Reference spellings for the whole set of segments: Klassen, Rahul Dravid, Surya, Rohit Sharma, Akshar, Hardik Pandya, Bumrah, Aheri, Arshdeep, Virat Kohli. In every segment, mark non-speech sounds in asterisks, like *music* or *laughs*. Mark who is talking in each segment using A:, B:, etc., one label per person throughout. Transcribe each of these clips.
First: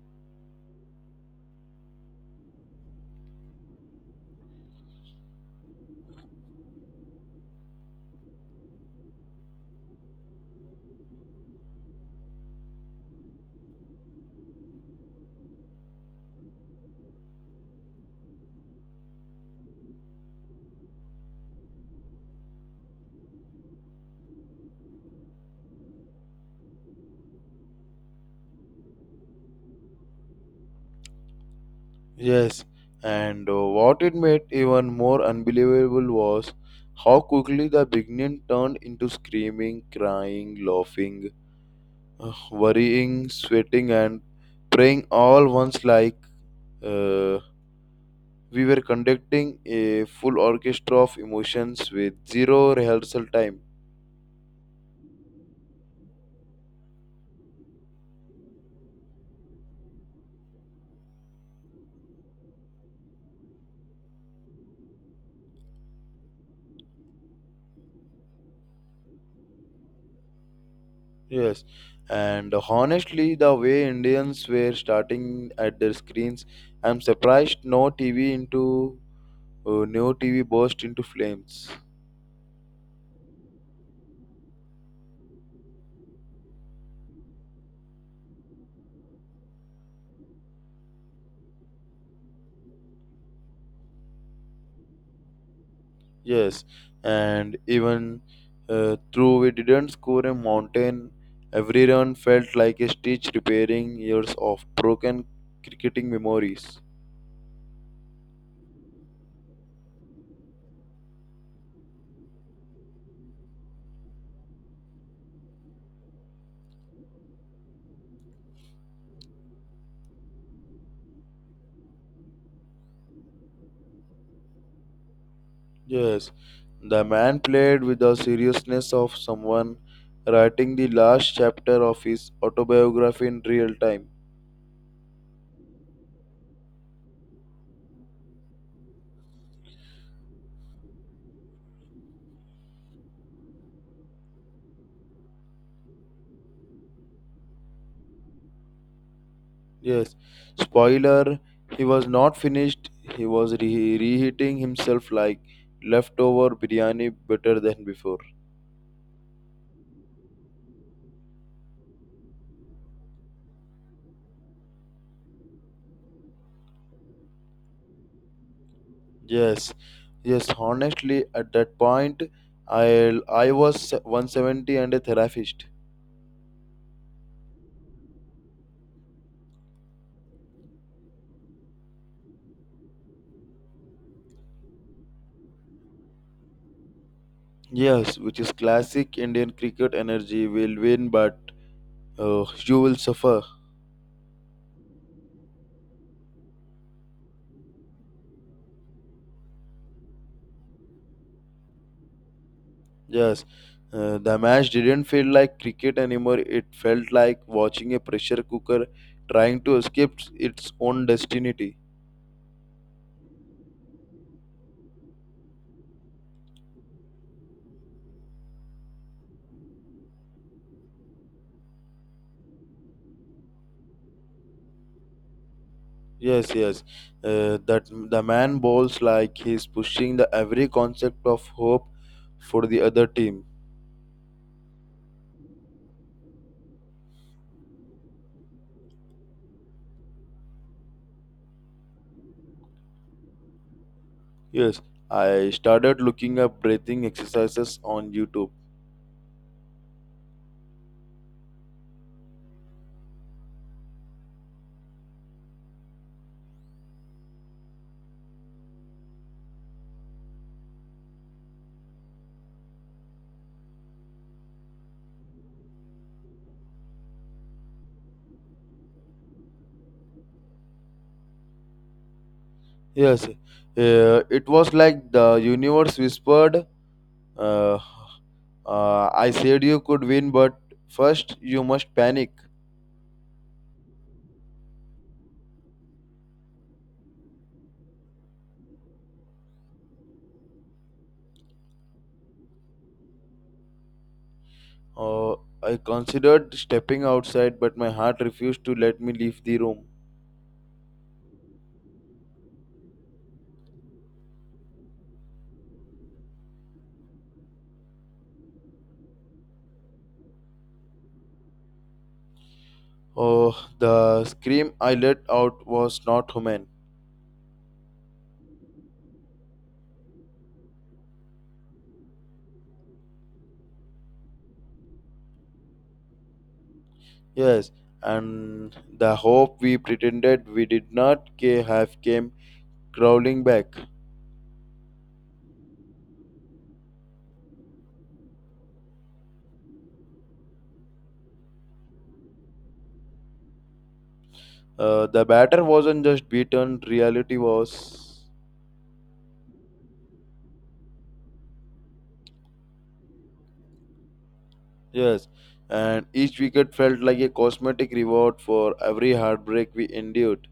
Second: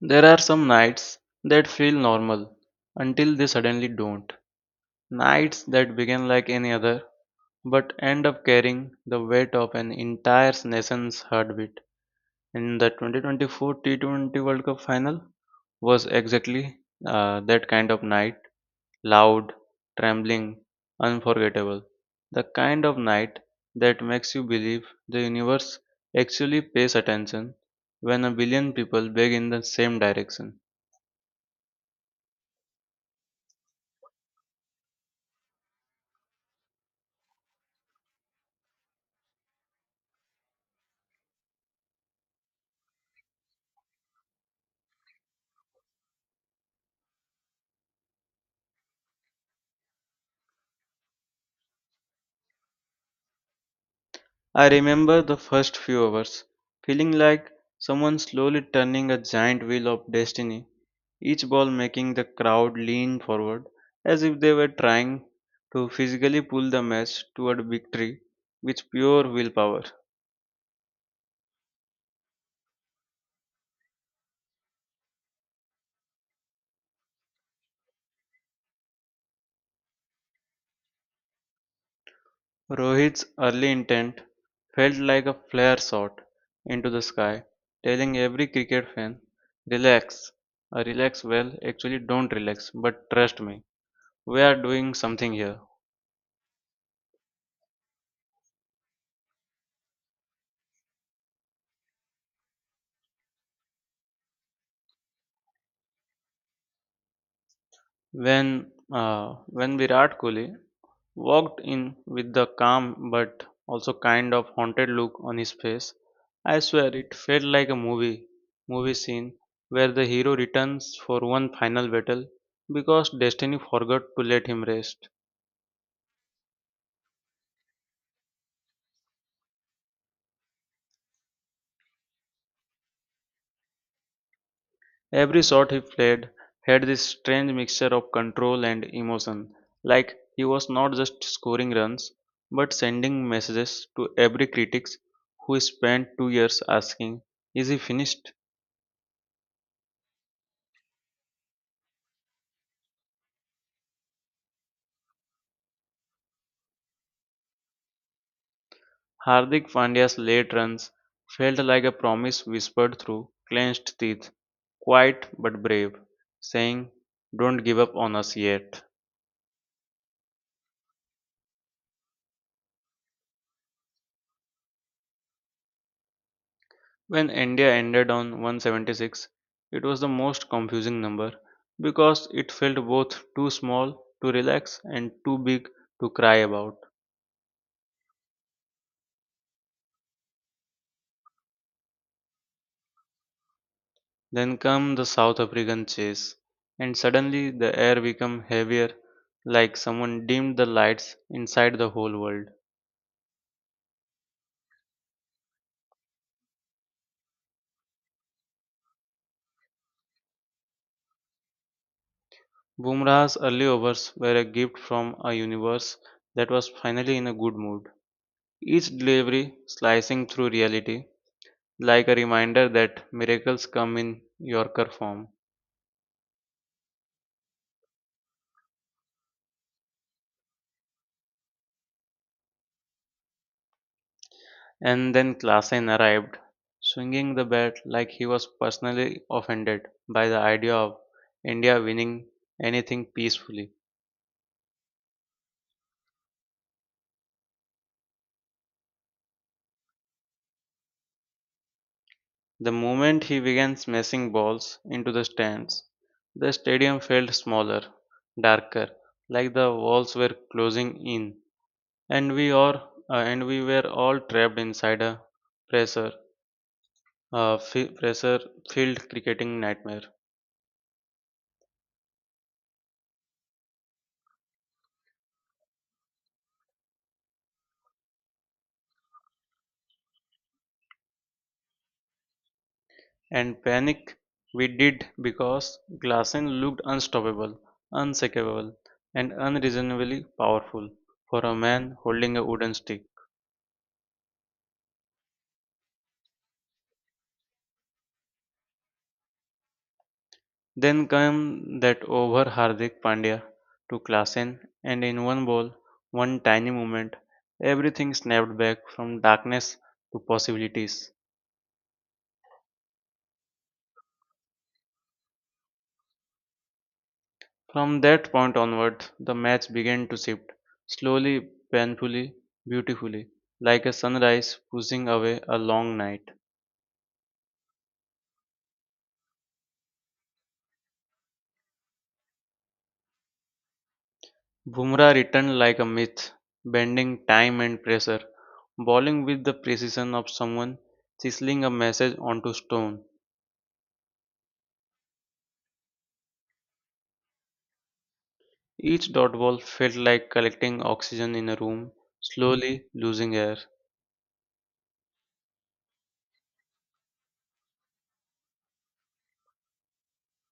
A: There are some nights that feel normal until they suddenly don't. Nights that begin like any other but end up carrying the weight of an entire nation's heartbeat in the 2024 T20 World Cup final was exactly that kind of night, loud, trembling, unforgettable. The kind of night that makes you believe the universe actually pays attention when a billion people beg in the same direction.
B: Yes, and what it made even more unbelievable was how quickly the beginning turned into screaming, crying, laughing, worrying, sweating, and praying all once like uh, we were conducting a full orchestra of emotions with zero rehearsal time.
A: I remember the first few hours feeling like someone slowly turning a giant wheel of destiny, each ball making the crowd lean forward as if they were trying to physically pull the match toward victory with pure willpower.
B: Yes, and honestly, the way Indians were starting at their screens, I'm surprised no TV into Neo TV burst into flames.
A: Rohit's early intent felt like a flare shot into the sky, telling every cricket fan, relax, relax, well, actually don't relax, but trust me, we are doing something here.
B: Yes, and even though we didn't score a mountain, every run felt like a stitch repairing years of broken cricketing memories.
A: When when Virat Kohli walked in with the calm but also kind of haunted look on his face, I swear it felt like a movie scene where the hero returns for one final battle because destiny forgot to let him rest.
B: Yes, the man played with the seriousness of someone writing the last chapter of his autobiography in real time.
A: Every shot he played had this strange mixture of control and emotion, like he was not just scoring runs but sending messages to every critic who spent 2 years asking, is he finished?
B: Yes. Spoiler, he was not finished. He was reheating himself like leftover biryani better than before.
A: Hardik Pandya's late runs felt like a promise whispered through clenched teeth, quiet but brave, saying, don't give up on us yet.
B: Yes. Yes, honestly, at that point, I was 170 and a therapist.
A: When India ended on 176, it was the most confusing number because it felt both too small to relax and too big to cry about.
B: Yes, which is classic Indian cricket energy will win, but uh, you will suffer.
A: Then come the South African chase, and suddenly the air became heavier, like someone dimmed the lights inside the whole world.
B: Yes, the match didn't feel like cricket anymore. It felt like watching a pressure cooker trying to escape its own destiny.
A: Bumrah's early overs were a gift from a universe that was finally in a good mood. Each delivery slicing through reality like a reminder that miracles come in Yorker form.
B: Yes, yes. That the man bowls like he's pushing the every concept of hope for the other team.
A: And then Klassen arrived, swinging the bat like he was personally offended by the idea of India winning anything peacefully.
B: Yes, I started looking up breathing exercises on YouTube.
A: The moment he began smashing balls into the stands, the stadium felt smaller, darker, like the walls were closing in. and we are and we were all trapped inside a pressure pressure filled cricketing nightmare.
B: Yes, it was like the universe whispered, uh, "I said you could win, but first you must panic."
A: And panic we did, because Glasson looked unstoppable, unshakable, and unreasonably powerful for a man holding a wooden stick.
B: Uh, I considered stepping outside, but my heart refused to let me leave the room.
A: Then came that over, Hardik Pandya to Klassen, and in one ball, one tiny moment, everything snapped back from darkness to possibilities.
B: Oh, the scream I let out was not human.
A: From that point onward, the match began to shift, slowly, painfully, beautifully, like a sunrise pushing away a long night.
B: Yes, and the hope we pretended we did not have came crawling back.
A: Bumrah returned like a myth, bending time and pressure, bowling with the precision of someone chiseling a message onto stone.
B: The batter wasn't just beaten, reality was.
A: Each dot ball felt like collecting oxygen in a room, slowly losing air.
B: Yes, and each wicket felt like a cosmetic reward for every heartbreak we endured.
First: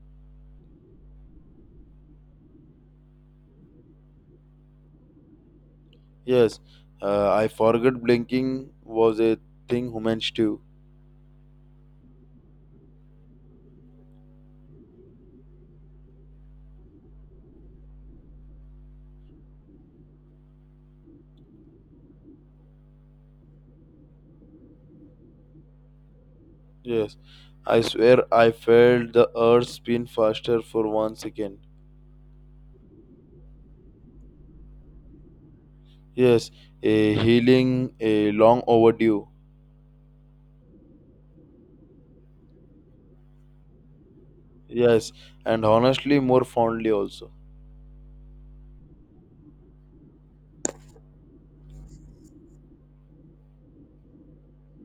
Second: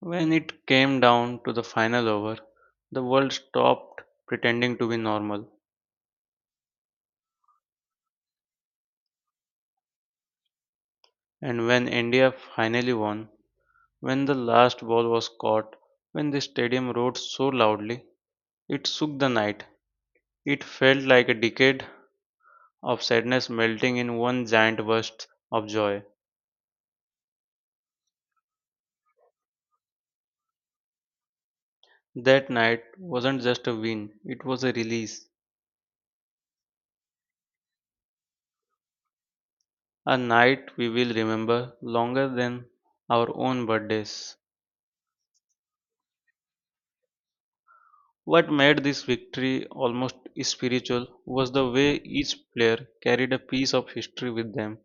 A: When it came down to the final over, the world stopped pretending to be normal.
B: Yes, I forgot blinking was a thing humans do.
A: And when India finally won, when the last ball was caught, when the stadium roared so loudly, it shook the night. It felt like a decade of sadness melting in one giant burst of joy.
B: Yes, I swear I felt the earth spin faster for 1 second.
A: That night wasn't just a win, it was a release.
B: Yes, a healing, a long overdue.
A: A night we will remember longer than our own birthdays.
B: Yes, and honestly, more fondly also.
A: What made this victory almost spiritual was the way each player carried a piece of history with them,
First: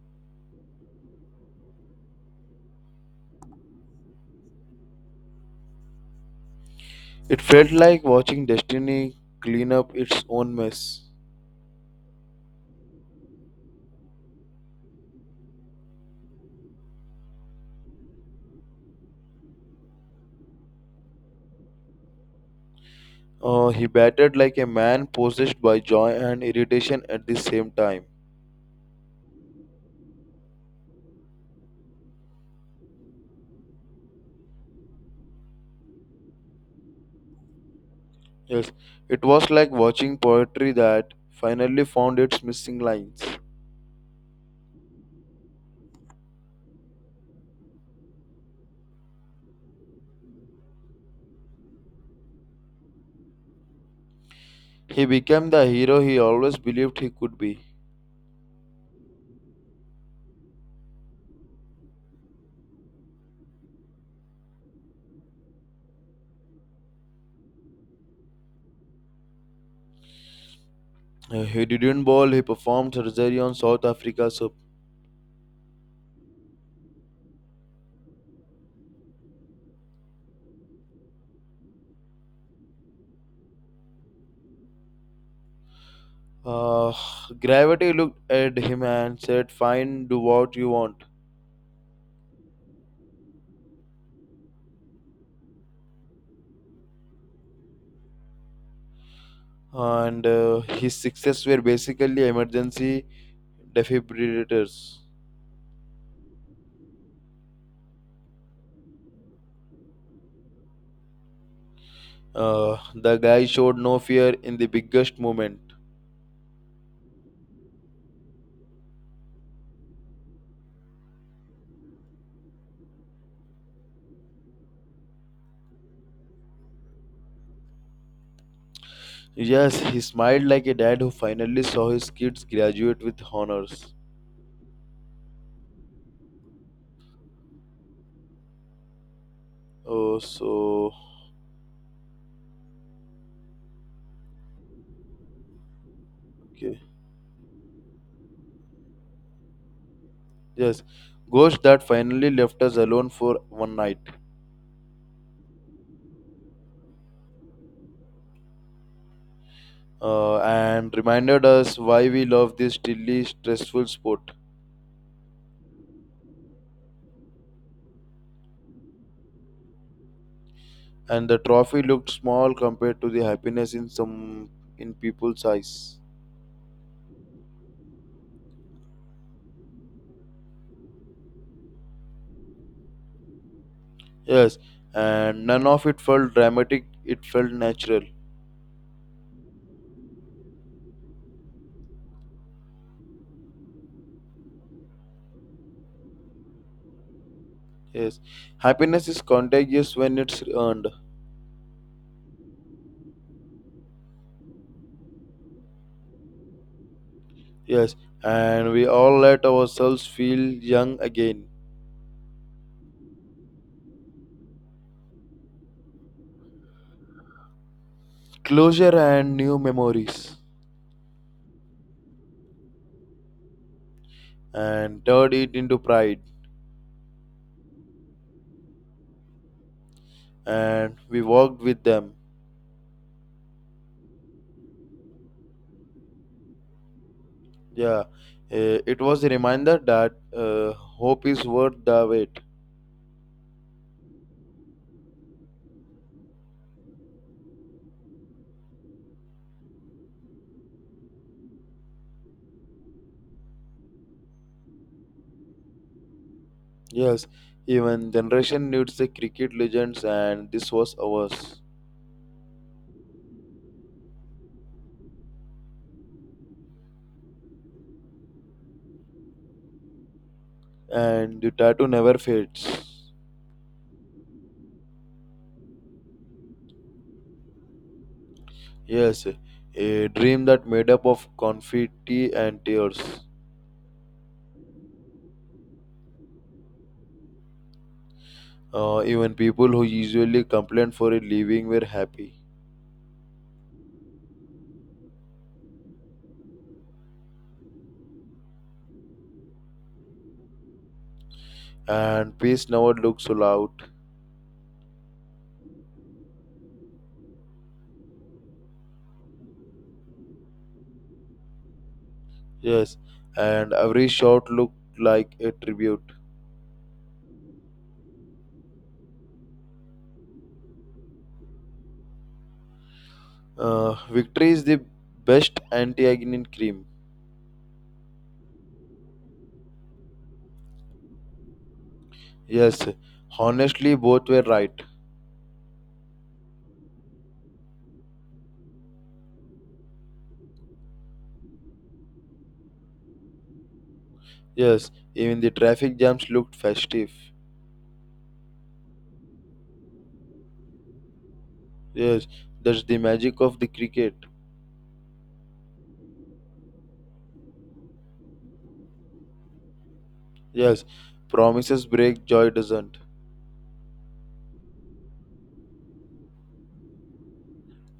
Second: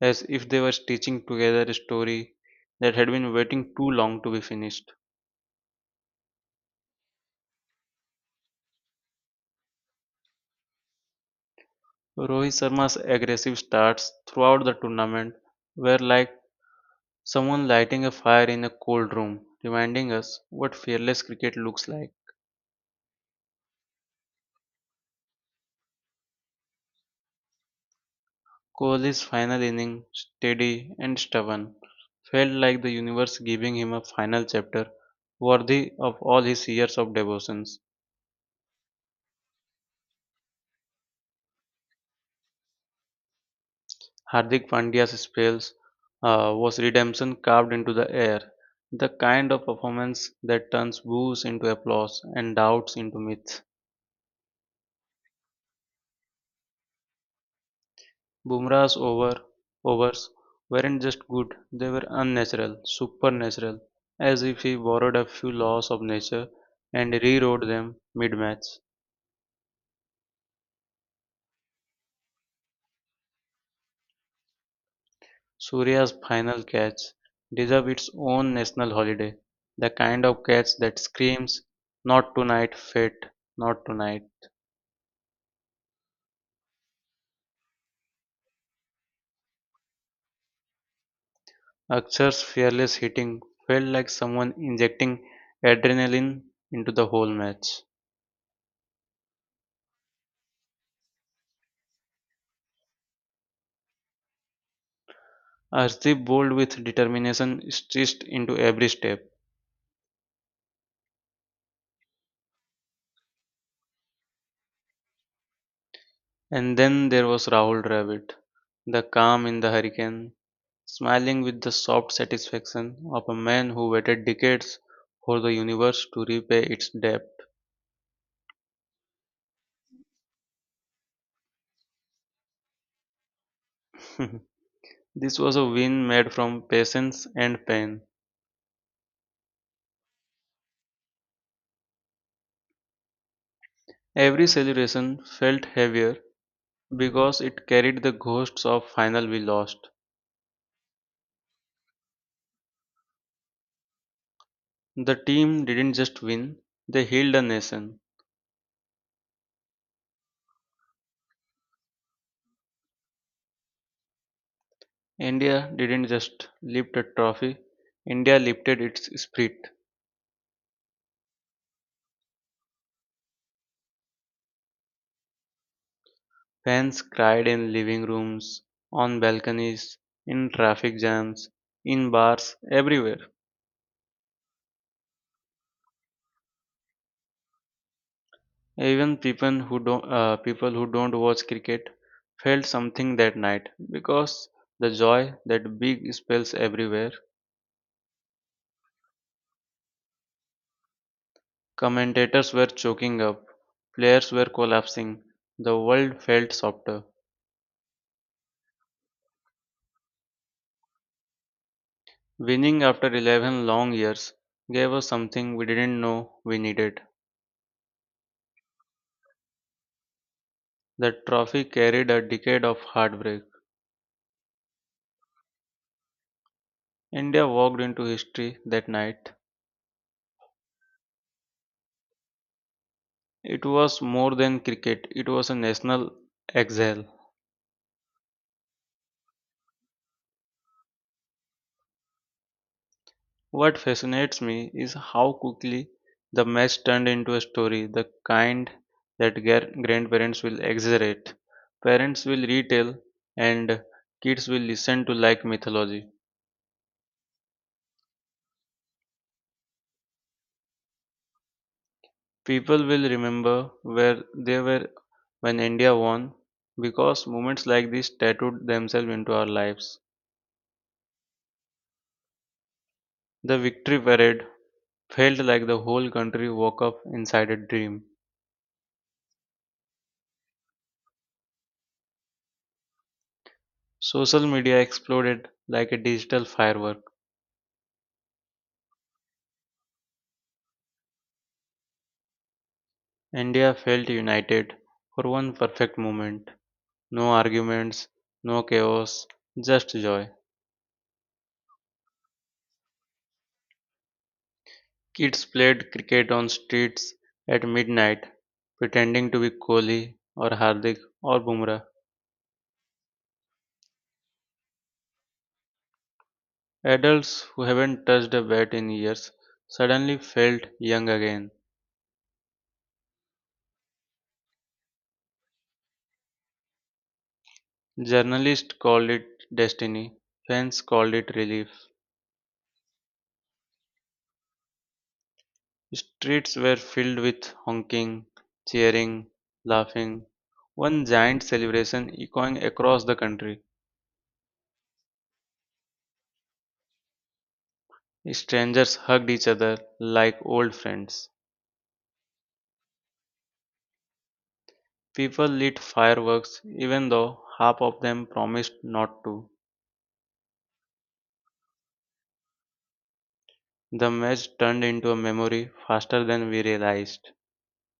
A: as if they were stitching together a story that had been waiting too long to be finished.
B: It felt like watching Destiny clean up its own mess.
A: Rohit Sharma's aggressive starts throughout the tournament were like someone lighting a fire in a cold room, reminding us what fearless cricket looks like.
B: He batted like a man possessed by joy and irritation at the same time.
A: Kohli's final inning, steady and stubborn, felt like the universe giving him a final chapter worthy of all his years of devotion.
B: Yes, it was like watching poetry that finally found its missing lines.
A: Hardik Pandya's spells was redemption carved into the air, the kind of performance that turns boos into applause and doubts into myths.
B: He became the hero he always believed he could be.
A: Bumrah's overs weren't just good; they were unnatural, supernatural, as if he borrowed a few laws of nature and rewrote them mid-match.
B: He didn't bowl, he performed surgery on South Africa. So,
A: Surya's final catch deserved its own national holiday, the kind of catch that screams, "Not tonight, fate! Not tonight!"
B: uh, gravity looked at him and said, Fine, do what you want.
A: Akshar's fearless hitting felt like someone injecting adrenaline into the whole match.
B: And his success were basically emergency defibrillators.
A: Arshdeep bowled with determination stitched into every step.
B: The guy showed no fear in the biggest moment.
A: And then there was Rahul Dravid, the calm in the hurricane, smiling with the soft satisfaction of a man who waited decades for the universe to repay its debt.
B: Yes, he smiled like a dad who finally saw his kids graduate with honors.
A: *laughs* This was a win made from patience and pain.
B: Oh, so
A: Every celebration felt heavier
B: okay.
A: because it carried the ghosts of final we lost.
B: Yes, ghost that finally left us alone for one night
A: The team didn't just win, they healed a nation.
B: and reminded us why we love this silly, stressful sport.
A: India didn't just lift a trophy, India lifted its spirit.
B: And the trophy looked small compared to the happiness in some in people's eyes.
A: Fans cried in living rooms, on balconies, in traffic jams, in bars, everywhere.
B: Yes, and none of it felt dramatic, it felt natural.
A: Even people who don't watch cricket felt something that night because the joy that big spells everywhere.
B: Yes, happiness is contagious when it's earned.
A: Commentators were choking up, players were collapsing, the world felt softer.
B: Yes, and we all let ourselves feel young again.
A: Winning after 11 long years gave us something we didn't know we needed.
B: Closure and new memories,
A: That trophy carried a decade of heartbreak.
B: and turned it into pride,
A: India walked into history that night.
B: and we walked with them.
A: It was more than cricket, it was a national exhale.
B: Yeah, it was a reminder that hope is worth the wait.
A: What fascinates me is how quickly the match turned into a story, the kind that grandparents will exaggerate, parents will retell, and kids will listen to like mythology.
B: Yes, even generation needs the cricket legends, and this was ours.
A: People will remember where they were when India won, because moments like this tattooed themselves into our lives.
B: And the tattoo never fades.
A: The victory parade felt like the whole country woke up inside a dream.
B: Yes, a dream that made up of confetti and tears.
A: Social media exploded like a digital firework.
B: Even people who usually complain for a living were happy,
A: India felt united for one perfect moment. No arguments, no chaos, just joy.
B: and peace never looked so loud.
A: Kids played cricket on streets at midnight, pretending to be Kohli or Hardik or Bumrah.
B: Yes, and every shot looked like a tribute.
A: Adults who haven't touched a bat in years suddenly felt young again.
B: Victory is the best anti-agnin cream.
A: Journalists called it destiny, fans called it relief.
B: Yes, honestly, both were right.
A: Streets were filled with honking, cheering, laughing, one giant celebration echoing across the country.
B: Yes, even the traffic jams looked festive.
A: Strangers hugged each other like old friends.
B: Yes, that's the magic of the cricket.
A: People lit fireworks even though half of them promised not to.
B: Yes, promises break, joy doesn't.
A: The match turned into a memory faster than we realized.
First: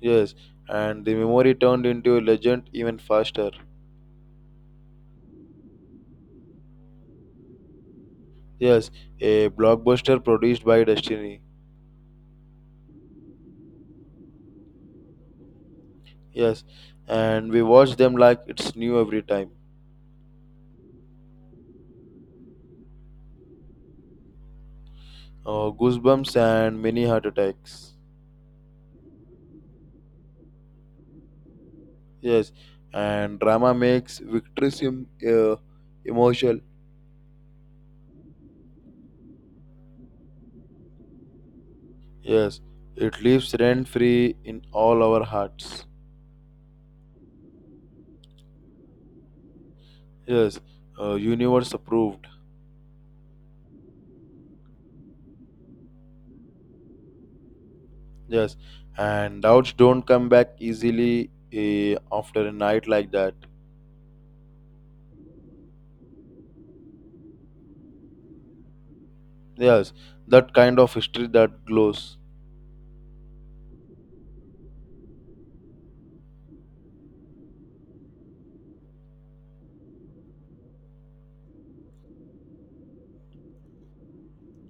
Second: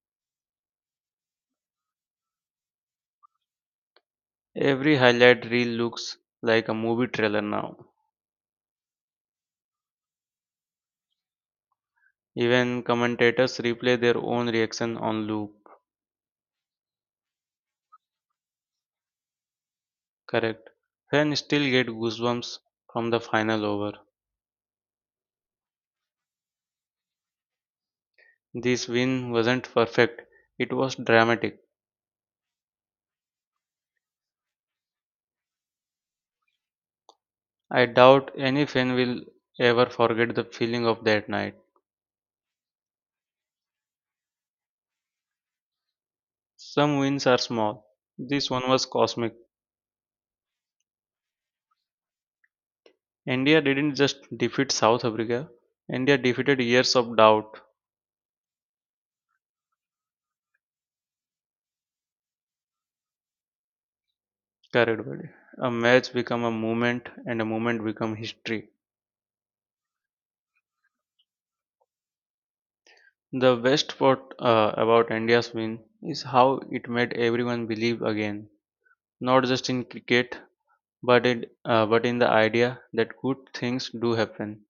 B: Yes, and the memory turned into a legend even faster.
A: Every highlight reel looks like a movie trailer now.
B: Yes, a blockbuster produced by Destiny.
A: Even commentators replay their own reaction on loop.
B: Yes, and we watch them like it's new every time.
A: Correct. Fans still get goosebumps from the final over.
B: Goosebumps and mini heart attacks.
A: This win wasn't perfect, it was dramatic.
B: Yes, and drama makes victory seem emotional.
A: I doubt any fan will ever forget the feeling of that night.
B: Yes, it lives rent free in all our hearts.
A: Some wins are small. This one was cosmic.
B: Yes, universe approved.
A: India didn't just defeat South Africa, India defeated years of doubt.
B: Yes, and doubts don't come back easily after a night like that.
A: Correct, buddy. A match become a movement, and a movement become history.
B: Yes, that kind of history that glows.
A: The best part about India's win is how it made everyone believe again, not just in cricket, but it but in the idea that good things do happen,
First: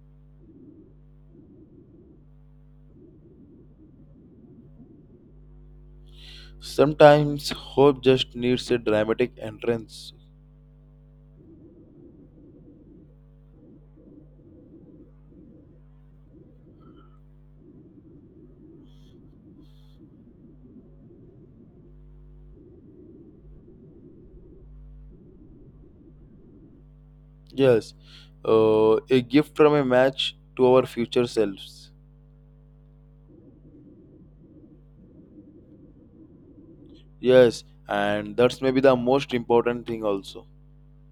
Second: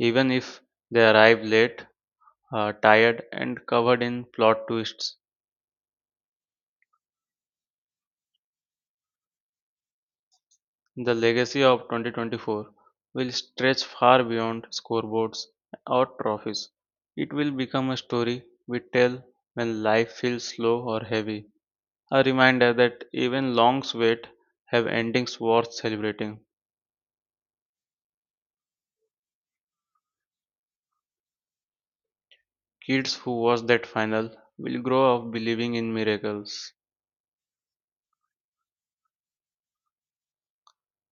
A: even if they arrive late, tired, and covered in plot twists.
B: Sometimes hope just needs a dramatic entrance.
A: The legacy of 2024 will stretch far beyond scoreboards or trophies. It will become a story we tell when life feels slow or heavy. A reminder that even longs waits have endings worth celebrating.
B: Yes, a gift from a match to our future selves.
A: Kids who watch that final will grow up believing in miracles.
B: Yes, and that's maybe the most important thing also.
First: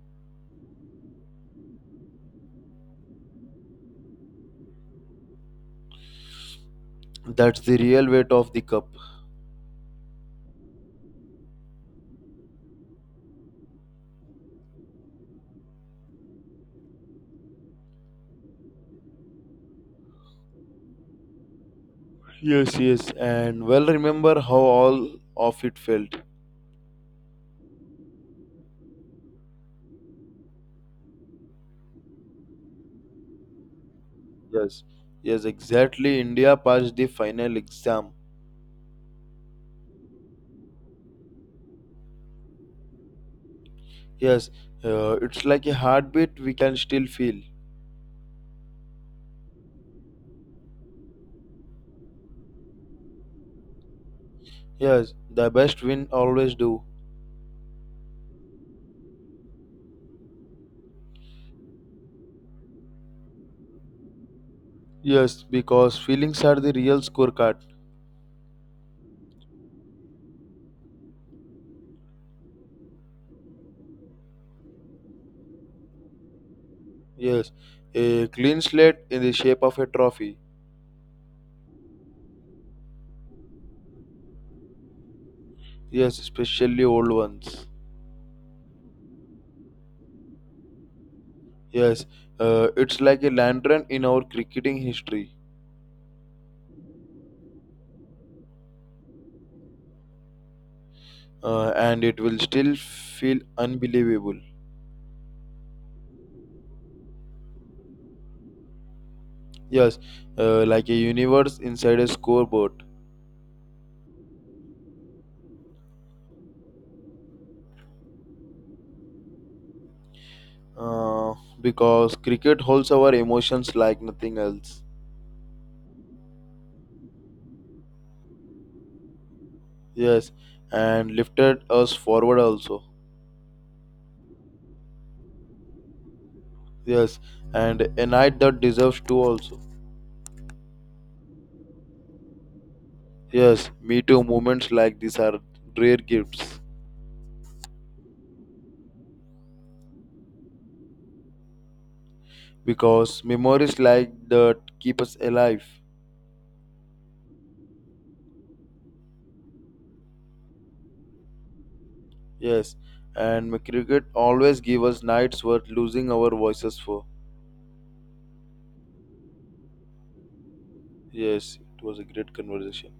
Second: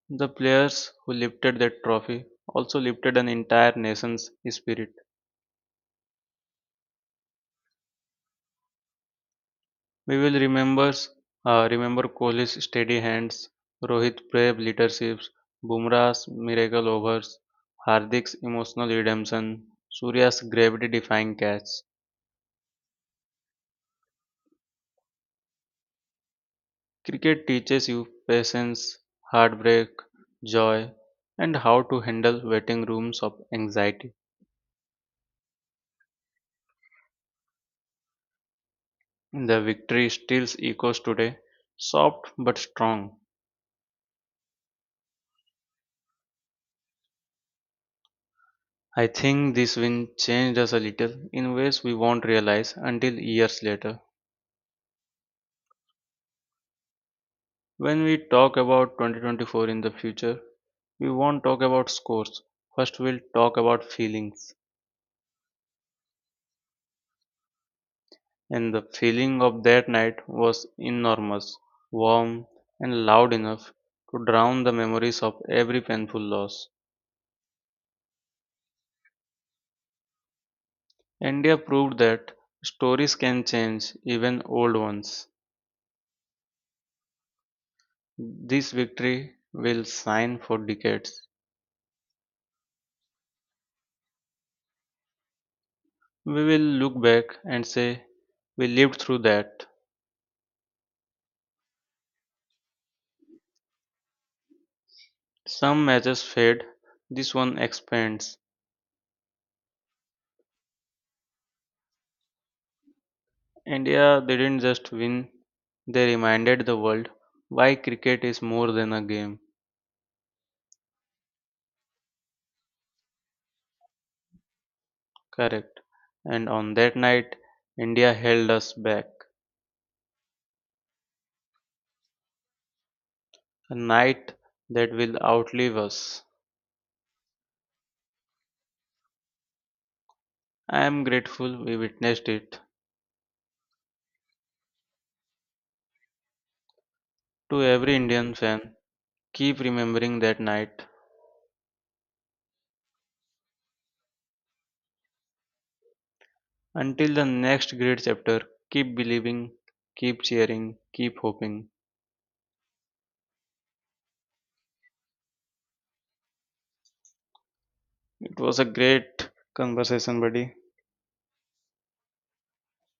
A: The players who lifted that trophy also lifted an entire nation's spirit.
B: That's the real weight of the cup.
A: We will remember Kohli's steady hands, Rohit's brave leaderships, Bumrah's miracle overs, Hardik's emotional redemption, Surya's gravity-defying catch.
B: Yes, yes, and well remember how all of it felt.
A: Cricket teaches you patience, heartbreak, joy, and how to handle waiting rooms of anxiety.
B: Yes, yes, exactly. India passed the final exam.
A: The victory still echoes today, soft but strong.
B: Yes, it's like a heartbeat we can still feel.
A: I think this win changed us a little in ways we won't realize until years later.
B: Yes, the best win always do.
A: When we talk about 2024 in the future, we won't talk about scores. First, we'll talk about feelings.
B: Yes, because feelings are the real scorecard.
A: And the feeling of that night was enormous, warm, and loud enough to drown the memories of every painful loss.
B: Yes, a clean slate in the shape of a trophy.
A: India proved that stories can change, even old ones.
B: Yes, especially old ones.
A: This victory will shine for decades.
B: Yes, it's like a lantern in our cricketing history,
A: We will look back and say, we lived through that.
B: and it will still feel unbelievable.
A: Some matches fade, this one expands.
B: Yes, like a universe inside a scoreboard.
A: India didn't just win, they reminded the world why cricket is more than a game.
B: Uh, because cricket holds our emotions like nothing else.
A: Correct. And on that night, India held us back.
B: Yes, and lifted us forward also.
A: A night that will outlive us.
B: Yes, and a night that deserves two also.
A: I am grateful we witnessed it.
B: Yes, Me Too moments like these are rare gifts
A: To every Indian fan, keep remembering that night.
B: because memories like that keep us alive.
A: Until the next great chapter, keep believing, keep cheering, keep hoping.
B: Yes, and cricket always give us nights worth losing our voices for.
A: It was a great conversation, buddy.
B: Yes, it was a great conversation.